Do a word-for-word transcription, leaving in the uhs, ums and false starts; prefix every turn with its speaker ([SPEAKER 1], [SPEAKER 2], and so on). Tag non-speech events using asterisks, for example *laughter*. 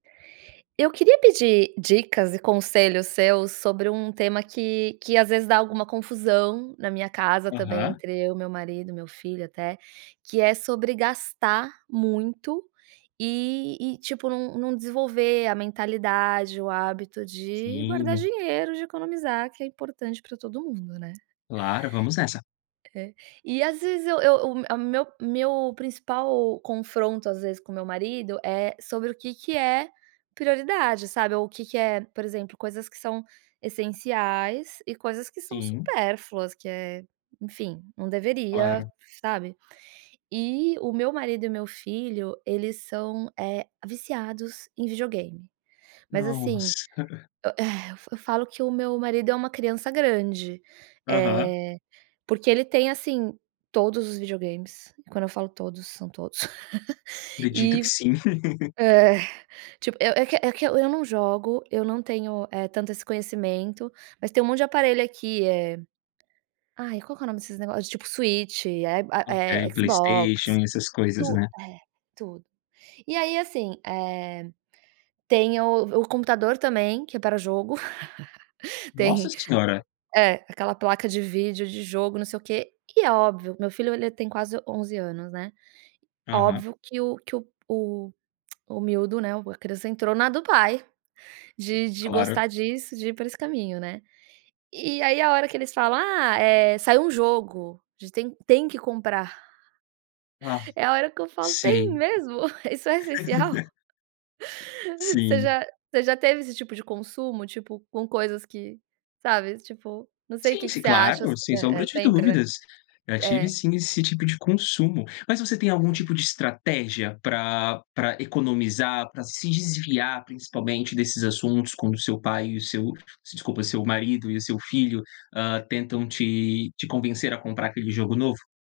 [SPEAKER 1] Eu queria pedir dicas e conselhos seus sobre um tema que que às vezes dá alguma confusão na minha casa também,
[SPEAKER 2] Aham.
[SPEAKER 1] entre eu, meu marido e meu filho até, que é sobre gastar muito e e, tipo, n não desenvolver a mentalidade, o hábito de guardar
[SPEAKER 2] Sim.
[SPEAKER 1] dinheiro, de economizar, que é importante pra todo mundo, né?
[SPEAKER 2] Claro, vamos nessa.
[SPEAKER 1] É e às vezes eu eu o meu a meu meu principal confronto às vezes com o meu marido é sobre o que que é prioridade, sabe? Ou o que que é, por exemplo, coisas que são essenciais e coisas que são
[SPEAKER 2] Sim.
[SPEAKER 1] supérfluas, que é enfim, não deveria,
[SPEAKER 2] Claro.
[SPEAKER 1] sabe? E o meu marido e o meu filho, eles são, eh, viciados em videogame, mas, assim,
[SPEAKER 2] Nossa. *giggles*
[SPEAKER 1] eh, e eu falo que o meu marido é uma criança grande,
[SPEAKER 2] Aham.
[SPEAKER 1] eh, porque ele tem assim todos os videogames, e quando eu falo todos são todos *giggles*
[SPEAKER 2] Acredito
[SPEAKER 1] e
[SPEAKER 2] que sim. *giggles*
[SPEAKER 1] é, tipo eu é que eu é que eu eu não jogo, eu não tenho, eh, tanto esse conhecimento, mas tem um monte de aparelho aqui, eh, ai qual que é nome desses negócios? Tipo Switch, eh, a
[SPEAKER 2] Okay,
[SPEAKER 1] eh, Xbox,
[SPEAKER 2] Playstation, essas coisas,
[SPEAKER 1] tu
[SPEAKER 2] né?
[SPEAKER 1] eh, tudo. E aí, assim, eh, tem o o computador também que é para jogo *chuckles* tem
[SPEAKER 2] Nossa senhora.
[SPEAKER 1] é, aquela placa de vídeo, de jogo, não sei o quê, e é óbvio, meu filho ele tem quase onze anos, né.
[SPEAKER 2] Aham.
[SPEAKER 1] Óbvio que o que o o *clicks tongue* o miúdo, né, a criança entrou na do pai de de
[SPEAKER 2] Claro.
[SPEAKER 1] gostar disso, de ir por esse caminho, né? E e aí, a hora que eles falam: “Ah, eh, saiu um jogo a gente tem tem que comprar”.
[SPEAKER 2] Ah,
[SPEAKER 1] É a hora que eu falo: "Tem
[SPEAKER 2] sei.
[SPEAKER 1] mesmo? Isso é essencial?"
[SPEAKER 2] *laughs*
[SPEAKER 1] *giggles* Você
[SPEAKER 2] Sim.
[SPEAKER 1] já você já teve esse tipo de consumo, tipo, com coisas que, sabe, tipo, não sei o
[SPEAKER 2] Sim,
[SPEAKER 1] que que
[SPEAKER 2] si
[SPEAKER 1] você acha s
[SPEAKER 2] claro, sem
[SPEAKER 1] é
[SPEAKER 2] sombra
[SPEAKER 1] é
[SPEAKER 2] de
[SPEAKER 1] sempre, né?
[SPEAKER 2] dúvidas. Já tive
[SPEAKER 1] É.
[SPEAKER 2] sim esse tipo de consumo. Mas você tem algum
[SPEAKER 1] É.
[SPEAKER 2] tipo de estratégia pra pra economizar, pra se desviar principalmente desses assuntos quando o seu pai e o seu desculpa, seu marido e o seu filho, hã, tentam te te convencer a comprar aquele jogo novo?